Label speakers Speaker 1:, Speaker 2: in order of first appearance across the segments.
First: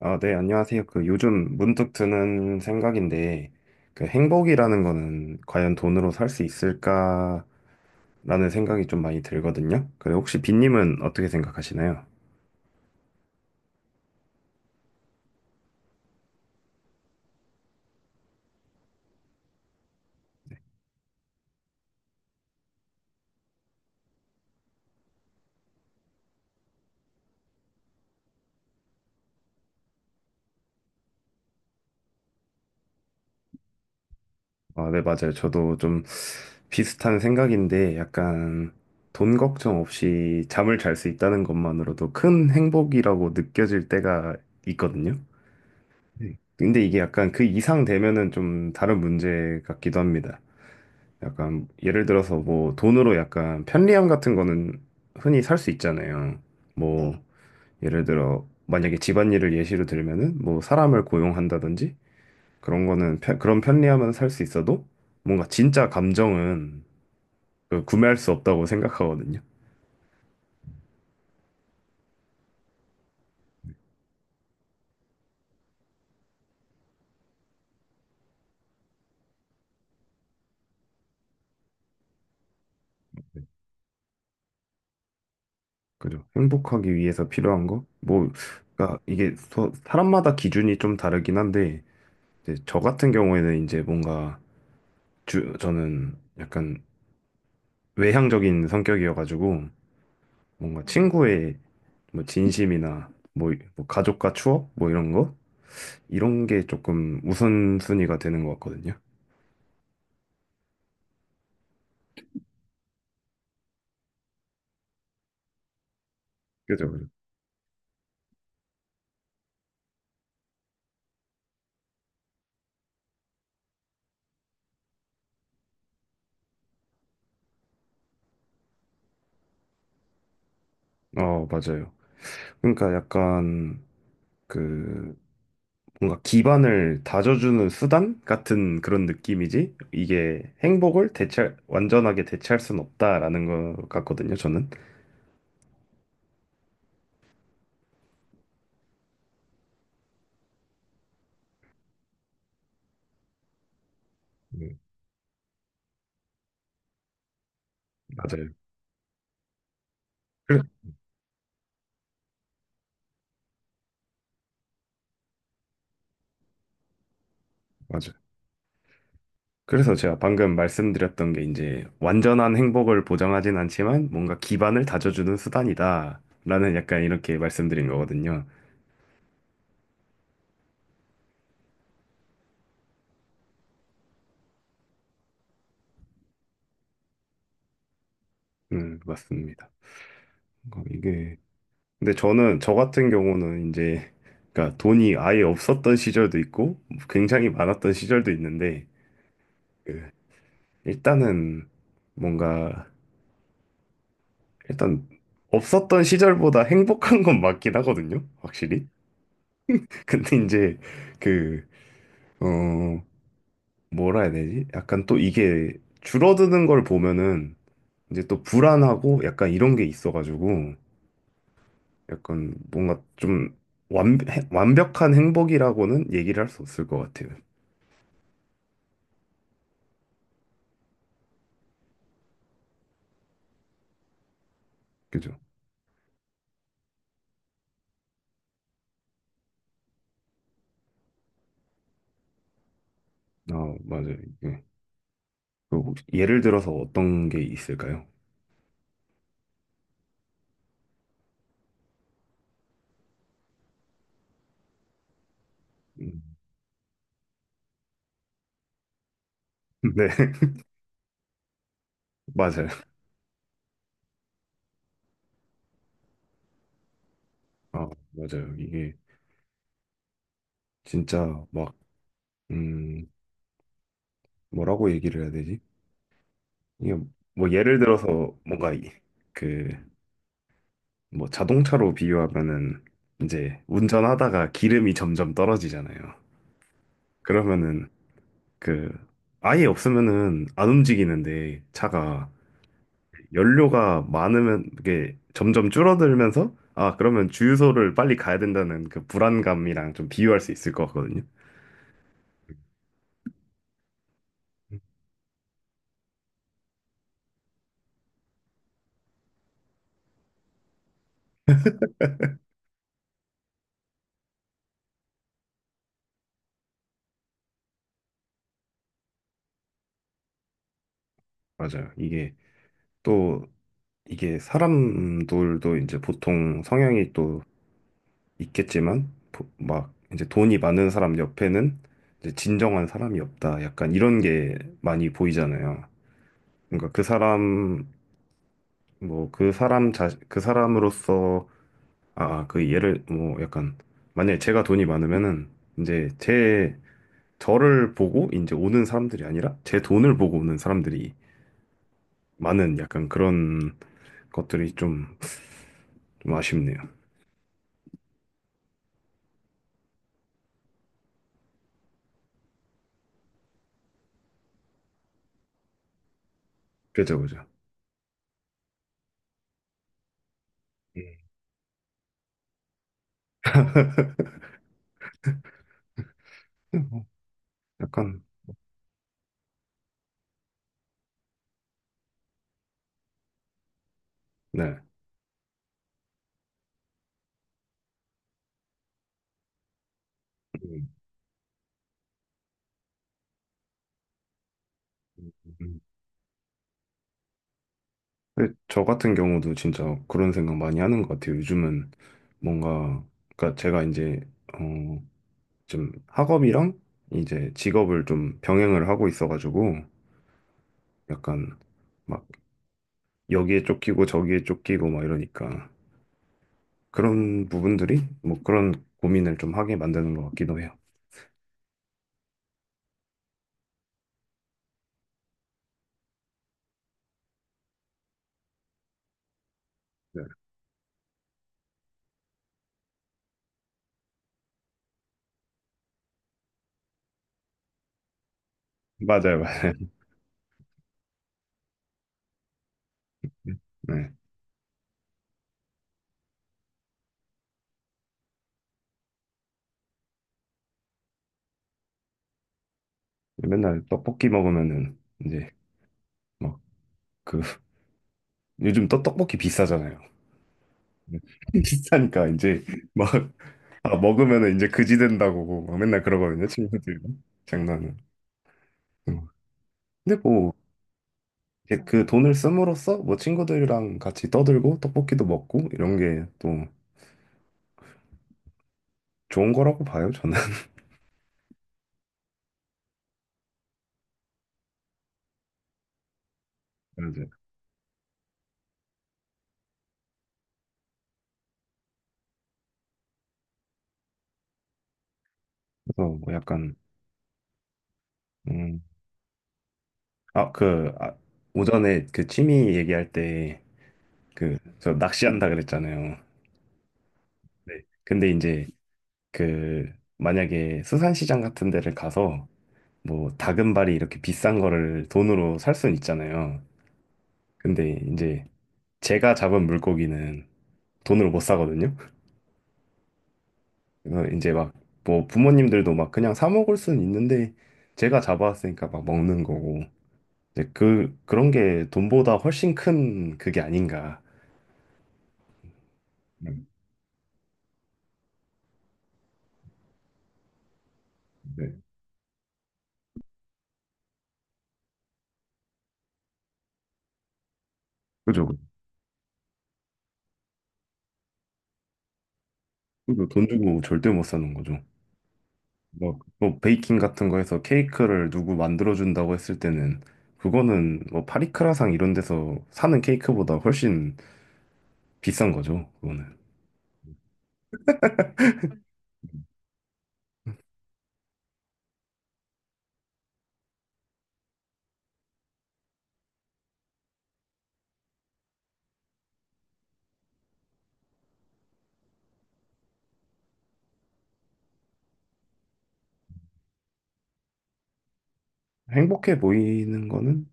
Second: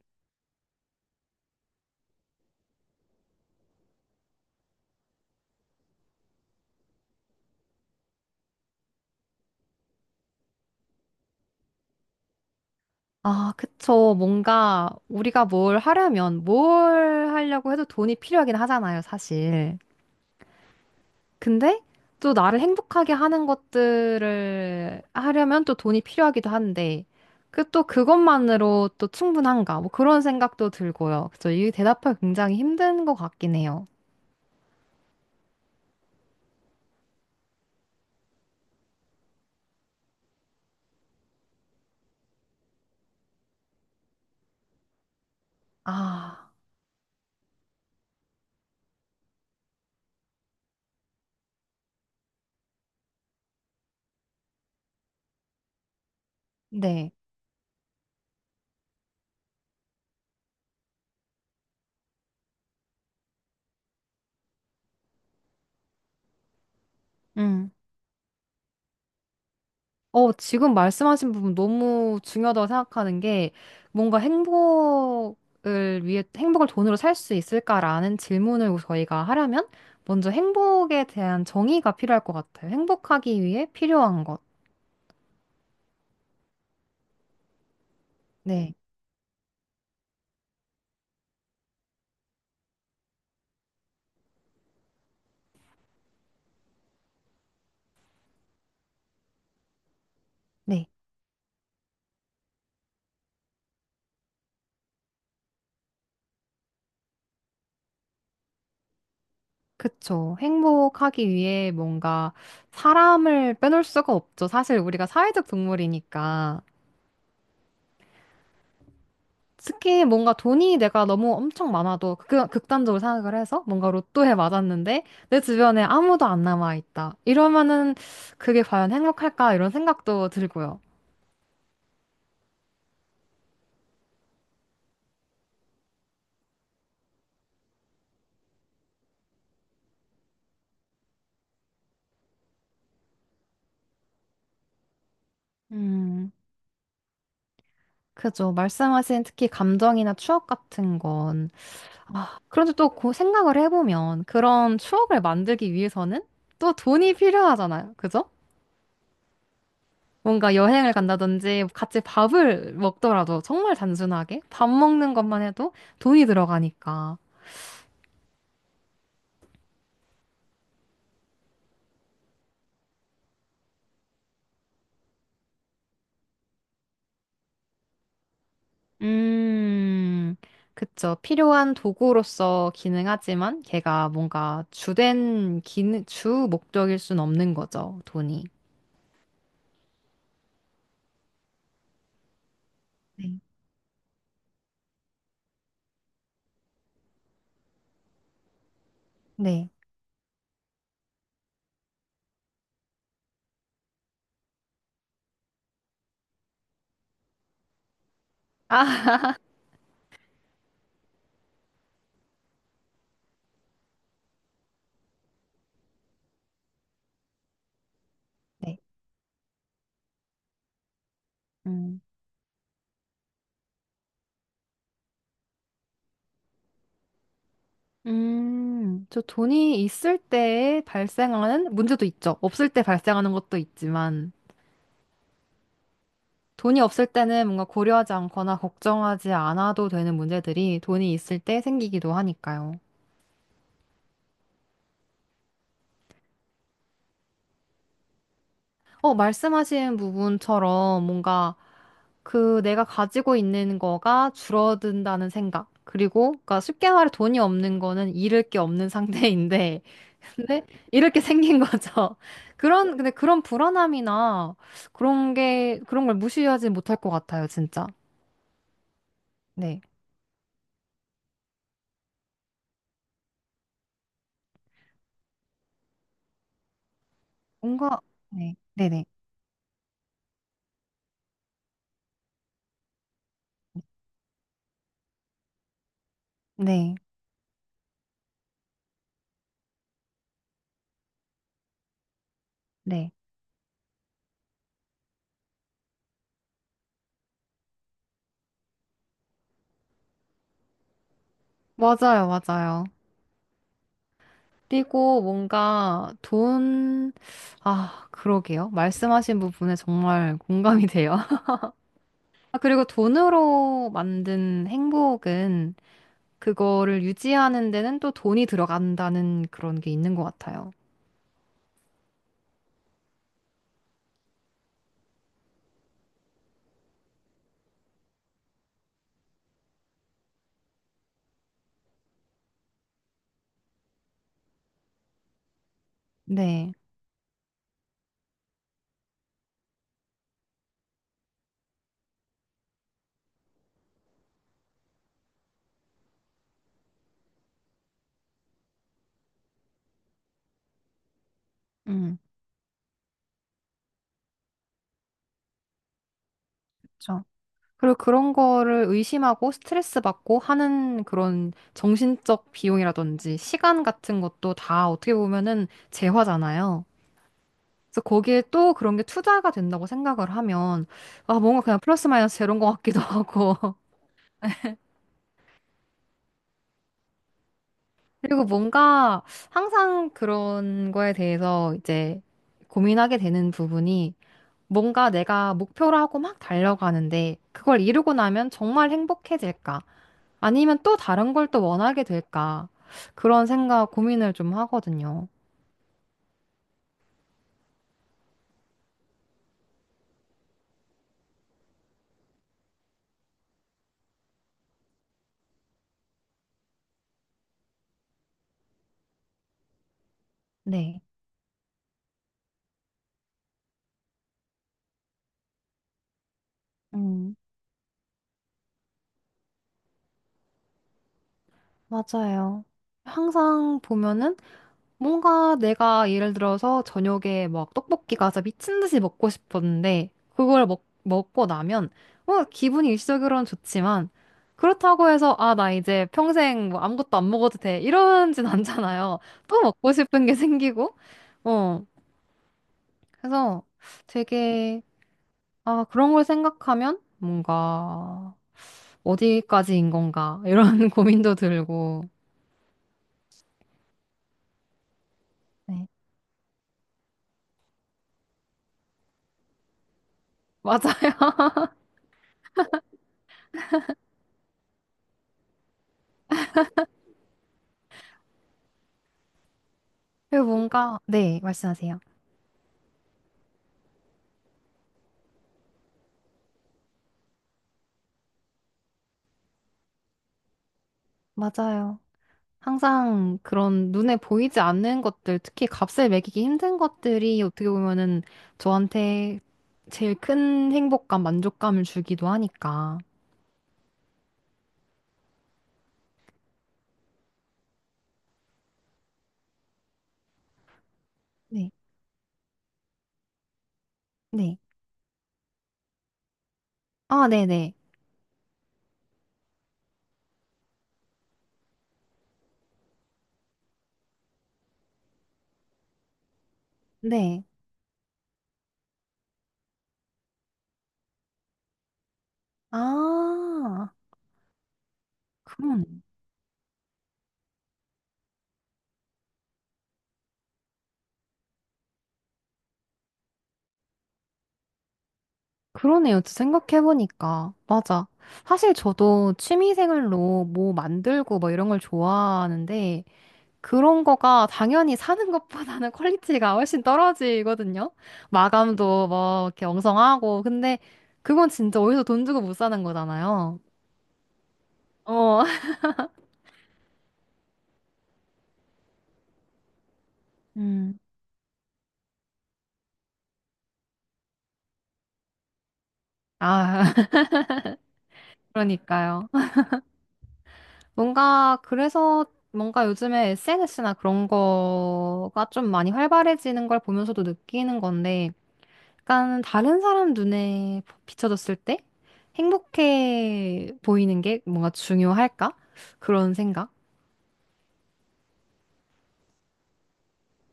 Speaker 1: 아, 네, 안녕하세요. 그 요즘 문득 드는 생각인데, 그 행복이라는 거는 과연 돈으로 살 수 있을까라는 생각이 좀 많이 들거든요. 그래, 혹시 빈님은 어떻게 생각하시나요?
Speaker 2: 아, 그쵸. 뭔가 우리가 뭘 하려면 뭘 하려고 해도 돈이 필요하긴 하잖아요, 사실. 근데 또 나를 행복하게 하는 것들을 하려면 또 돈이 필요하기도 한데, 그 또 그것만으로 또 충분한가? 뭐 그런 생각도 들고요. 그쵸. 이 대답하기 굉장히 힘든 것 같긴 해요.
Speaker 1: 아, 네, 맞아요. 저도 좀 비슷한 생각인데, 약간 돈 걱정 없이 잠을 잘 수 있다는 것만으로도 큰 행복이라고 느껴질 때가 있거든요. 네.
Speaker 2: 아,
Speaker 1: 근데 이게 약간 그 이상 되면은 좀 다른 문제 같기도 합니다. 약간 예를 들어서 뭐 돈으로 약간 편리함 같은 거는 흔히 살 수 있잖아요. 뭐
Speaker 2: 네.
Speaker 1: 예를 들어 만약에 집안일을 예시로 들면은 뭐 사람을 고용한다든지 그런 거는 그런 편리함은 살 수 있어도 뭔가 진짜 감정은
Speaker 2: 음.
Speaker 1: 그 구매할 수 없다고 생각하거든요.
Speaker 2: 어, 지금 말씀하신 부분 너무 중요하다고 생각하는 게 뭔가 행복을 위해 행복을 돈으로 살 수 있을까라는 질문을 저희가 하려면 먼저 행복에 대한 정의가 필요할 것 같아요. 행복하기 위해 필요한 것.
Speaker 1: 그죠? 행복하기 위해서 필요한 거? 뭐
Speaker 2: 네.
Speaker 1: 그러니까 이게 사람마다 기준이 좀 다르긴 한데 이제 저 같은 경우에는 이제 뭔가 저는 약간 외향적인 성격이어가지고 뭔가
Speaker 2: 네.
Speaker 1: 친구의 뭐 진심이나 뭐 가족과 추억 뭐 이런 거 이런 게 조금 우선순위가 되는 것 같거든요.
Speaker 2: 그쵸. 행복하기 위해 뭔가 사람을 빼놓을 수가 없죠. 사실 우리가 사회적 동물이니까.
Speaker 1: 그죠, 그죠.
Speaker 2: 특히 뭔가 돈이 내가 너무 엄청 많아도 극단적으로 생각을 해서 뭔가 로또에 맞았는데 내 주변에 아무도 안 남아 있다. 이러면은 그게 과연 행복할까? 이런 생각도 들고요.
Speaker 1: 어, 맞아요. 그러니까 약간 그 뭔가 기반을 다져주는 수단 같은 그런 느낌이지 이게 행복을 대체 완전하게 대체할 수는 없다라는 것 같거든요. 저는.
Speaker 2: 음, 그죠. 말씀하신 특히 감정이나 추억 같은 건. 그런데 또 그 생각을 해보면
Speaker 1: 음,
Speaker 2: 그런 추억을 만들기 위해서는 또 돈이 필요하잖아요. 그죠?
Speaker 1: 맞아요.
Speaker 2: 뭔가
Speaker 1: 그래.
Speaker 2: 여행을 간다든지 같이 밥을 먹더라도 정말 단순하게 밥 먹는 것만 해도 돈이 들어가니까.
Speaker 1: 맞아요. 그래서 제가 방금 말씀드렸던 게 이제 완전한 행복을 보장하진 않지만 뭔가 기반을 다져주는 수단이다라는 약간 이렇게 말씀드린 거거든요.
Speaker 2: 음, 그쵸. 필요한 도구로서 기능하지만 걔가 뭔가 주된 기능, 주 목적일 순 없는 거죠, 돈이.
Speaker 1: 맞습니다. 어, 이게 근데 저는 저 같은
Speaker 2: 네.
Speaker 1: 경우는 이제 그러니까 돈이 아예 없었던 시절도 있고 굉장히 많았던 시절도 있는데
Speaker 2: 네.
Speaker 1: 그 일단은 뭔가 일단 없었던 시절보다 행복한 건 맞긴 하거든요. 확실히.
Speaker 2: 아,
Speaker 1: 근데 이제 그 어, 뭐라 해야 되지? 약간 또 이게 줄어드는 걸 보면은 이제 또
Speaker 2: 네.
Speaker 1: 불안하고 약간 이런 게 있어가지고
Speaker 2: 음,
Speaker 1: 약간 뭔가 좀 완, 완벽한 행복이라고는 얘기를 할 수 없을 것 같아요.
Speaker 2: 저 돈이 있을 때 발생하는 문제도 있죠. 없을 때 발생하는 것도 있지만,
Speaker 1: 그죠?
Speaker 2: 돈이 없을 때는 뭔가 고려하지 않거나 걱정하지 않아도 되는 문제들이 돈이 있을 때 생기기도 하니까요.
Speaker 1: 아, 맞아요. 예. 그 혹시 예를 들어서 어떤 게 있을까요?
Speaker 2: 어, 말씀하신 부분처럼 뭔가 그 내가 가지고 있는 거가 줄어든다는 생각.
Speaker 1: 음.
Speaker 2: 그리고 그러니까 쉽게 말해 돈이 없는 거는 잃을 게 없는 상태인데
Speaker 1: 네,
Speaker 2: 근데 잃을 게 생긴 거죠.
Speaker 1: 맞아요.
Speaker 2: 그런 근데 그런 불안함이나 그런 게 그런 걸 무시하지 못할 것 같아요, 진짜.
Speaker 1: 아, 맞아요. 이게
Speaker 2: 네.
Speaker 1: 진짜 막, 음, 뭐라고 얘기를 해야 되지? 이게 뭐 예를
Speaker 2: 뭔가
Speaker 1: 들어서
Speaker 2: 네.
Speaker 1: 뭔가
Speaker 2: 네네.
Speaker 1: 그 뭐 자동차로 비유하면은 이제 운전하다가 기름이 점점 떨어지잖아요.
Speaker 2: 네.
Speaker 1: 그러면은 그 아예 없으면은 안 움직이는데 차가
Speaker 2: 네.
Speaker 1: 연료가 많으면 이게 점점 줄어들면서 아 그러면 주유소를 빨리 가야 된다는 그 불안감이랑 좀 비유할 수 있을 것 같거든요.
Speaker 2: 맞아요, 맞아요. 그리고 뭔가 돈, 아, 그러게요. 말씀하신 부분에 정말 공감이 돼요. 아, 그리고 돈으로 만든 행복은 그거를 유지하는 데는 또 돈이 들어간다는 그런 게 있는 것 같아요.
Speaker 1: 맞아요. 이게 또 이게 사람들도 이제 보통 성향이 또 있겠지만 막 이제 돈이 많은 사람 옆에는 이제 진정한 사람이 없다. 약간 이런 게 많이 보이잖아요.
Speaker 2: 네.
Speaker 1: 그러니까 그 사람 뭐 그 사람 자 그 사람으로서 그 예를 뭐 약간 만약에 제가 돈이 많으면은 이제 제 저를 보고 이제 오는 사람들이 아니라 제 돈을 보고 오는 사람들이
Speaker 2: 음,
Speaker 1: 많은 약간 그런 것들이 좀 아쉽네요.
Speaker 2: 그렇죠. 그리고 그런 거를 의심하고 스트레스 받고 하는 그런 정신적 비용이라든지 시간 같은 것도 다 어떻게 보면은 재화잖아요.
Speaker 1: 그죠, 그죠.
Speaker 2: 그래서 거기에 또 그런 게 투자가 된다고 생각을 하면 아, 뭔가 그냥 플러스 마이너스 제로인 것 같기도 하고.
Speaker 1: 음. 뭐 약간
Speaker 2: 그리고 뭔가 항상 그런 거에 대해서 이제 고민하게 되는 부분이
Speaker 1: 네.
Speaker 2: 뭔가 내가 목표로 하고 막 달려가는데 그걸 이루고 나면 정말 행복해질까? 아니면
Speaker 1: 음,
Speaker 2: 또 다른 걸 또 원하게 될까? 그런 생각 고민을 좀 하거든요.
Speaker 1: 음. 근데 저 같은 경우도 진짜 그런 생각 많이 하는 것 같아요. 요즘은 뭔가, 그러니까 어, 좀 학업이랑 이제 직업을 좀 병행을 하고 있어가지고
Speaker 2: 네.
Speaker 1: 약간 막 여기에 쫓기고 저기에 쫓기고 막 이러니까
Speaker 2: 음,
Speaker 1: 그런 부분들이 뭐 그런 고민을 좀 하게 만드는 것 같기도 해요.
Speaker 2: 맞아요. 항상 보면은 뭔가 내가 예를 들어서 저녁에 막 떡볶이가 진짜 미친 듯이 먹고 싶었는데
Speaker 1: 네.
Speaker 2: 그걸 먹고 나면 뭐 기분이 일시적으로는 좋지만 그렇다고 해서 아, 나 이제 평생 뭐 아무것도 안 먹어도 돼 이러진 않잖아요.
Speaker 1: 맞아요,
Speaker 2: 또
Speaker 1: 맞아요.
Speaker 2: 먹고 싶은 게 생기고 어 그래서
Speaker 1: 네.
Speaker 2: 되게 아 그런 걸 생각하면 뭔가 어디까지인 건가 이런 고민도 들고
Speaker 1: 맨날 떡볶이 먹으면은 이제
Speaker 2: 네
Speaker 1: 막 그 요즘 또 떡볶이 비싸잖아요.
Speaker 2: 맞아요.
Speaker 1: 비싸니까 이제 막 아, 먹으면은 이제 그지 된다고 뭐 막 맨날 그러거든요, 친구들이랑. 장난은. 음. 근데 뭐,
Speaker 2: 뭔가 네
Speaker 1: 이제
Speaker 2: 말씀하세요.
Speaker 1: 그 돈을 씀으로써 뭐 친구들이랑 같이 떠들고 떡볶이도 먹고 이런 게 또 좋은 거라고 봐요, 저는.
Speaker 2: 맞아요. 항상 그런 눈에 보이지 않는 것들, 특히 값을 매기기 힘든 것들이 어떻게 보면은 저한테 제일 큰 행복감, 만족감을 주기도 하니까.
Speaker 1: 그래서 뭐 약간, 음, 아, 그, 아,
Speaker 2: 네.
Speaker 1: 오전에 그 취미 얘기할 때 그,
Speaker 2: 네.
Speaker 1: 저 낚시한다 그랬잖아요.
Speaker 2: 아, 네네.
Speaker 1: 네. 근데 이제 그, 만약에 수산시장 같은 데를 가서 뭐 다금발이 이렇게 비싼 거를 돈으로 살 순 있잖아요.
Speaker 2: 네.
Speaker 1: 근데 이제 제가 잡은 물고기는 돈으로 못 사거든요.
Speaker 2: 아,
Speaker 1: 그래서 이제 막 뭐
Speaker 2: 그러네.
Speaker 1: 부모님들도 막 그냥 사 먹을 수는 있는데 제가 잡아왔으니까 막 먹는 거고 이제 그 그런 게 돈보다 훨씬 큰 그게 아닌가.
Speaker 2: 그러네요. 또
Speaker 1: 음,
Speaker 2: 생각해보니까. 맞아. 사실 저도 취미생활로 뭐 만들고 뭐 이런
Speaker 1: 네.
Speaker 2: 걸 좋아하는데, 그런 거가 당연히 사는 것보다는 퀄리티가 훨씬 떨어지거든요.
Speaker 1: 그죠.
Speaker 2: 마감도 뭐 이렇게 엉성하고. 근데 그건 진짜 어디서 돈 주고 못 사는
Speaker 1: 그죠. 돈
Speaker 2: 거잖아요.
Speaker 1: 주고 절대 못 사는 거죠.
Speaker 2: 어.
Speaker 1: 뭐, 뭐 베이킹 같은 거 해서 케이크를 누구 만들어 준다고 했을 때는
Speaker 2: 음.
Speaker 1: 그거는 뭐 파리크라상 이런 데서 사는 케이크보다 훨씬 비싼 거죠. 그거는
Speaker 2: 아, 그러니까요. 뭔가 그래서 뭔가 요즘에 SNS나 그런 거가 좀 많이 활발해지는 걸 보면서도 느끼는 건데 약간 다른 사람 눈에 비춰졌을 때 행복해 보이는 게 뭔가 중요할까? 그런 생각.
Speaker 1: 행복해 보이는 거는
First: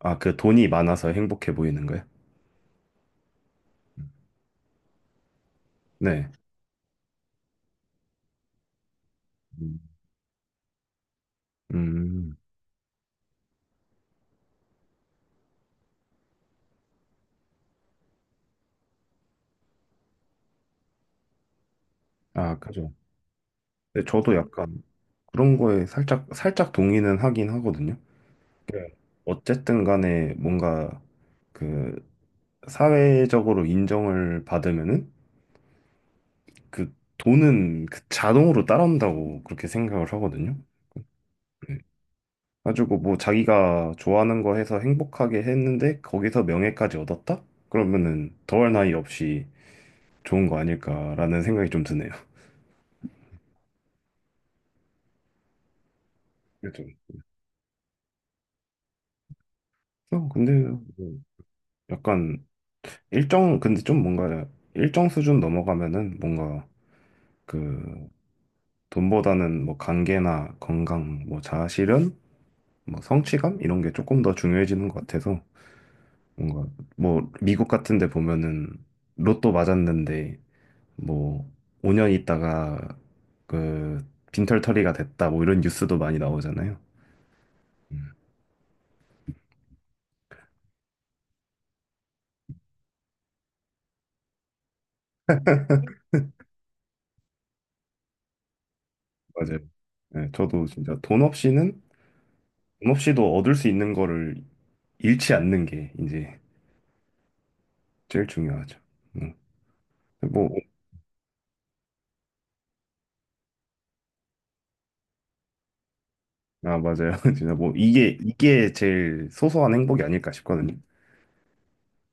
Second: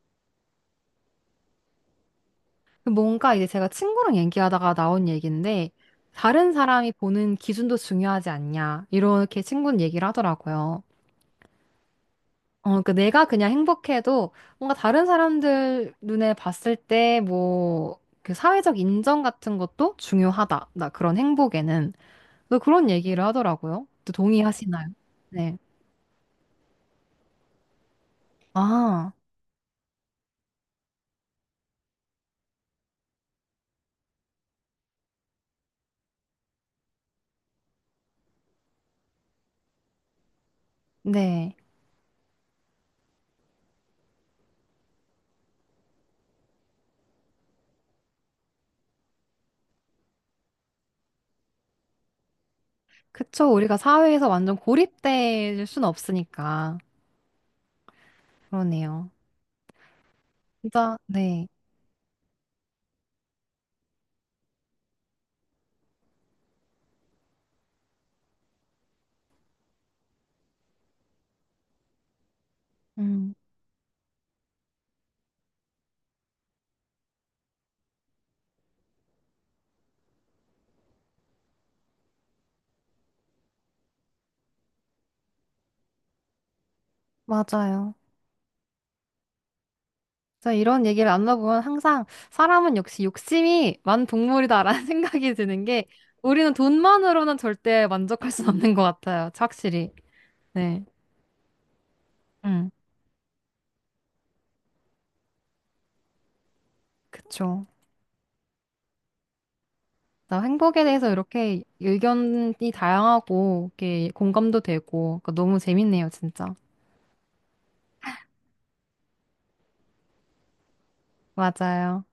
Speaker 1: 아, 그 돈이 많아서 행복해 보이는 거예요?
Speaker 2: 그 뭔가 이제 제가
Speaker 1: 음.
Speaker 2: 친구랑 얘기하다가 나온 얘기인데,
Speaker 1: 네.
Speaker 2: 다른 사람이 보는 기준도 중요하지 않냐, 이렇게
Speaker 1: 음.
Speaker 2: 친구는 얘기를 하더라고요.
Speaker 1: 음,
Speaker 2: 어, 그 내가 그냥 행복해도 뭔가 다른 사람들 눈에 봤을 때 뭐, 그 사회적 인정 같은 것도 중요하다. 나 그런 행복에는.
Speaker 1: 아,
Speaker 2: 또 그런
Speaker 1: 그죠.
Speaker 2: 얘기를 하더라고요.
Speaker 1: 근데
Speaker 2: 또
Speaker 1: 저도 약간
Speaker 2: 동의하시나요?
Speaker 1: 그런
Speaker 2: 네.
Speaker 1: 거에 살짝 동의는 하긴 하거든요. 네.
Speaker 2: 아,
Speaker 1: 어쨌든 간에 뭔가 그 사회적으로 인정을 받으면은 그 돈은 그 자동으로 따라온다고 그렇게 생각을 하거든요.
Speaker 2: 네.
Speaker 1: 네. 가지고 뭐 자기가 좋아하는 거 해서 행복하게 했는데 거기서 명예까지 얻었다? 그러면은 더할 나위 없이 좋은 거 아닐까라는 생각이 좀 드네요.
Speaker 2: 그쵸. 우리가 사회에서 완전 고립될 순 없으니까.
Speaker 1: 그래도
Speaker 2: 그러네요.
Speaker 1: 어, 근데
Speaker 2: 진짜,
Speaker 1: 뭐
Speaker 2: 네.
Speaker 1: 약간 일정 근데 좀 뭔가 일정 수준 넘어가면은 뭔가 그 돈보다는 뭐 관계나 건강 뭐 자아실현 뭐
Speaker 2: 음.
Speaker 1: 성취감 이런 게 조금 더 중요해지는 것 같아서 뭔가 뭐 미국 같은 데 보면은 로또 맞았는데 뭐 5년 있다가 그 빈털터리가 됐다 뭐 이런 뉴스도 많이 나오잖아요.
Speaker 2: 맞아요. 진짜 이런 얘기를 나눠보면 항상 사람은 역시 욕심이 많은 동물이다라는 생각이 드는 게 우리는 돈만으로는 절대 만족할 수 없는 것 같아요.
Speaker 1: 맞아요.
Speaker 2: 확실히.
Speaker 1: 네, 저도
Speaker 2: 네.
Speaker 1: 진짜 돈 없이는
Speaker 2: 음,
Speaker 1: 돈 없이도 얻을 수 있는 거를 잃지 않는 게 이제
Speaker 2: 그쵸.
Speaker 1: 제일 중요하죠. 음.
Speaker 2: 나
Speaker 1: 뭐,
Speaker 2: 행복에 대해서 이렇게 의견이 다양하고 이렇게 공감도 되고 그러니까 너무 재밌네요, 진짜.
Speaker 1: 아, 맞아요. 진짜 뭐, 이게, 이게 제일 소소한 행복이 아닐까 싶거든요.
Speaker 2: 맞아요.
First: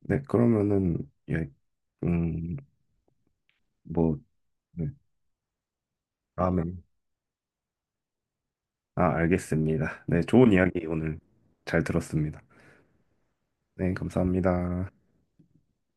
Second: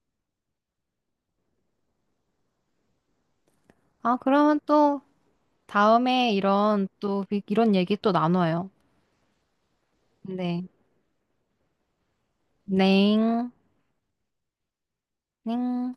Speaker 1: 네, 그러면은, 예, 음, 뭐,
Speaker 2: 아, 그러면
Speaker 1: 네,
Speaker 2: 또 다음에
Speaker 1: 다음에,
Speaker 2: 이런 또 이런 얘기 또 나눠요.
Speaker 1: 아, 알겠습니다. 네, 좋은
Speaker 2: 네.
Speaker 1: 이야기 오늘 잘 들었습니다.
Speaker 2: 넹.
Speaker 1: 네, 감사합니다.
Speaker 2: 넹.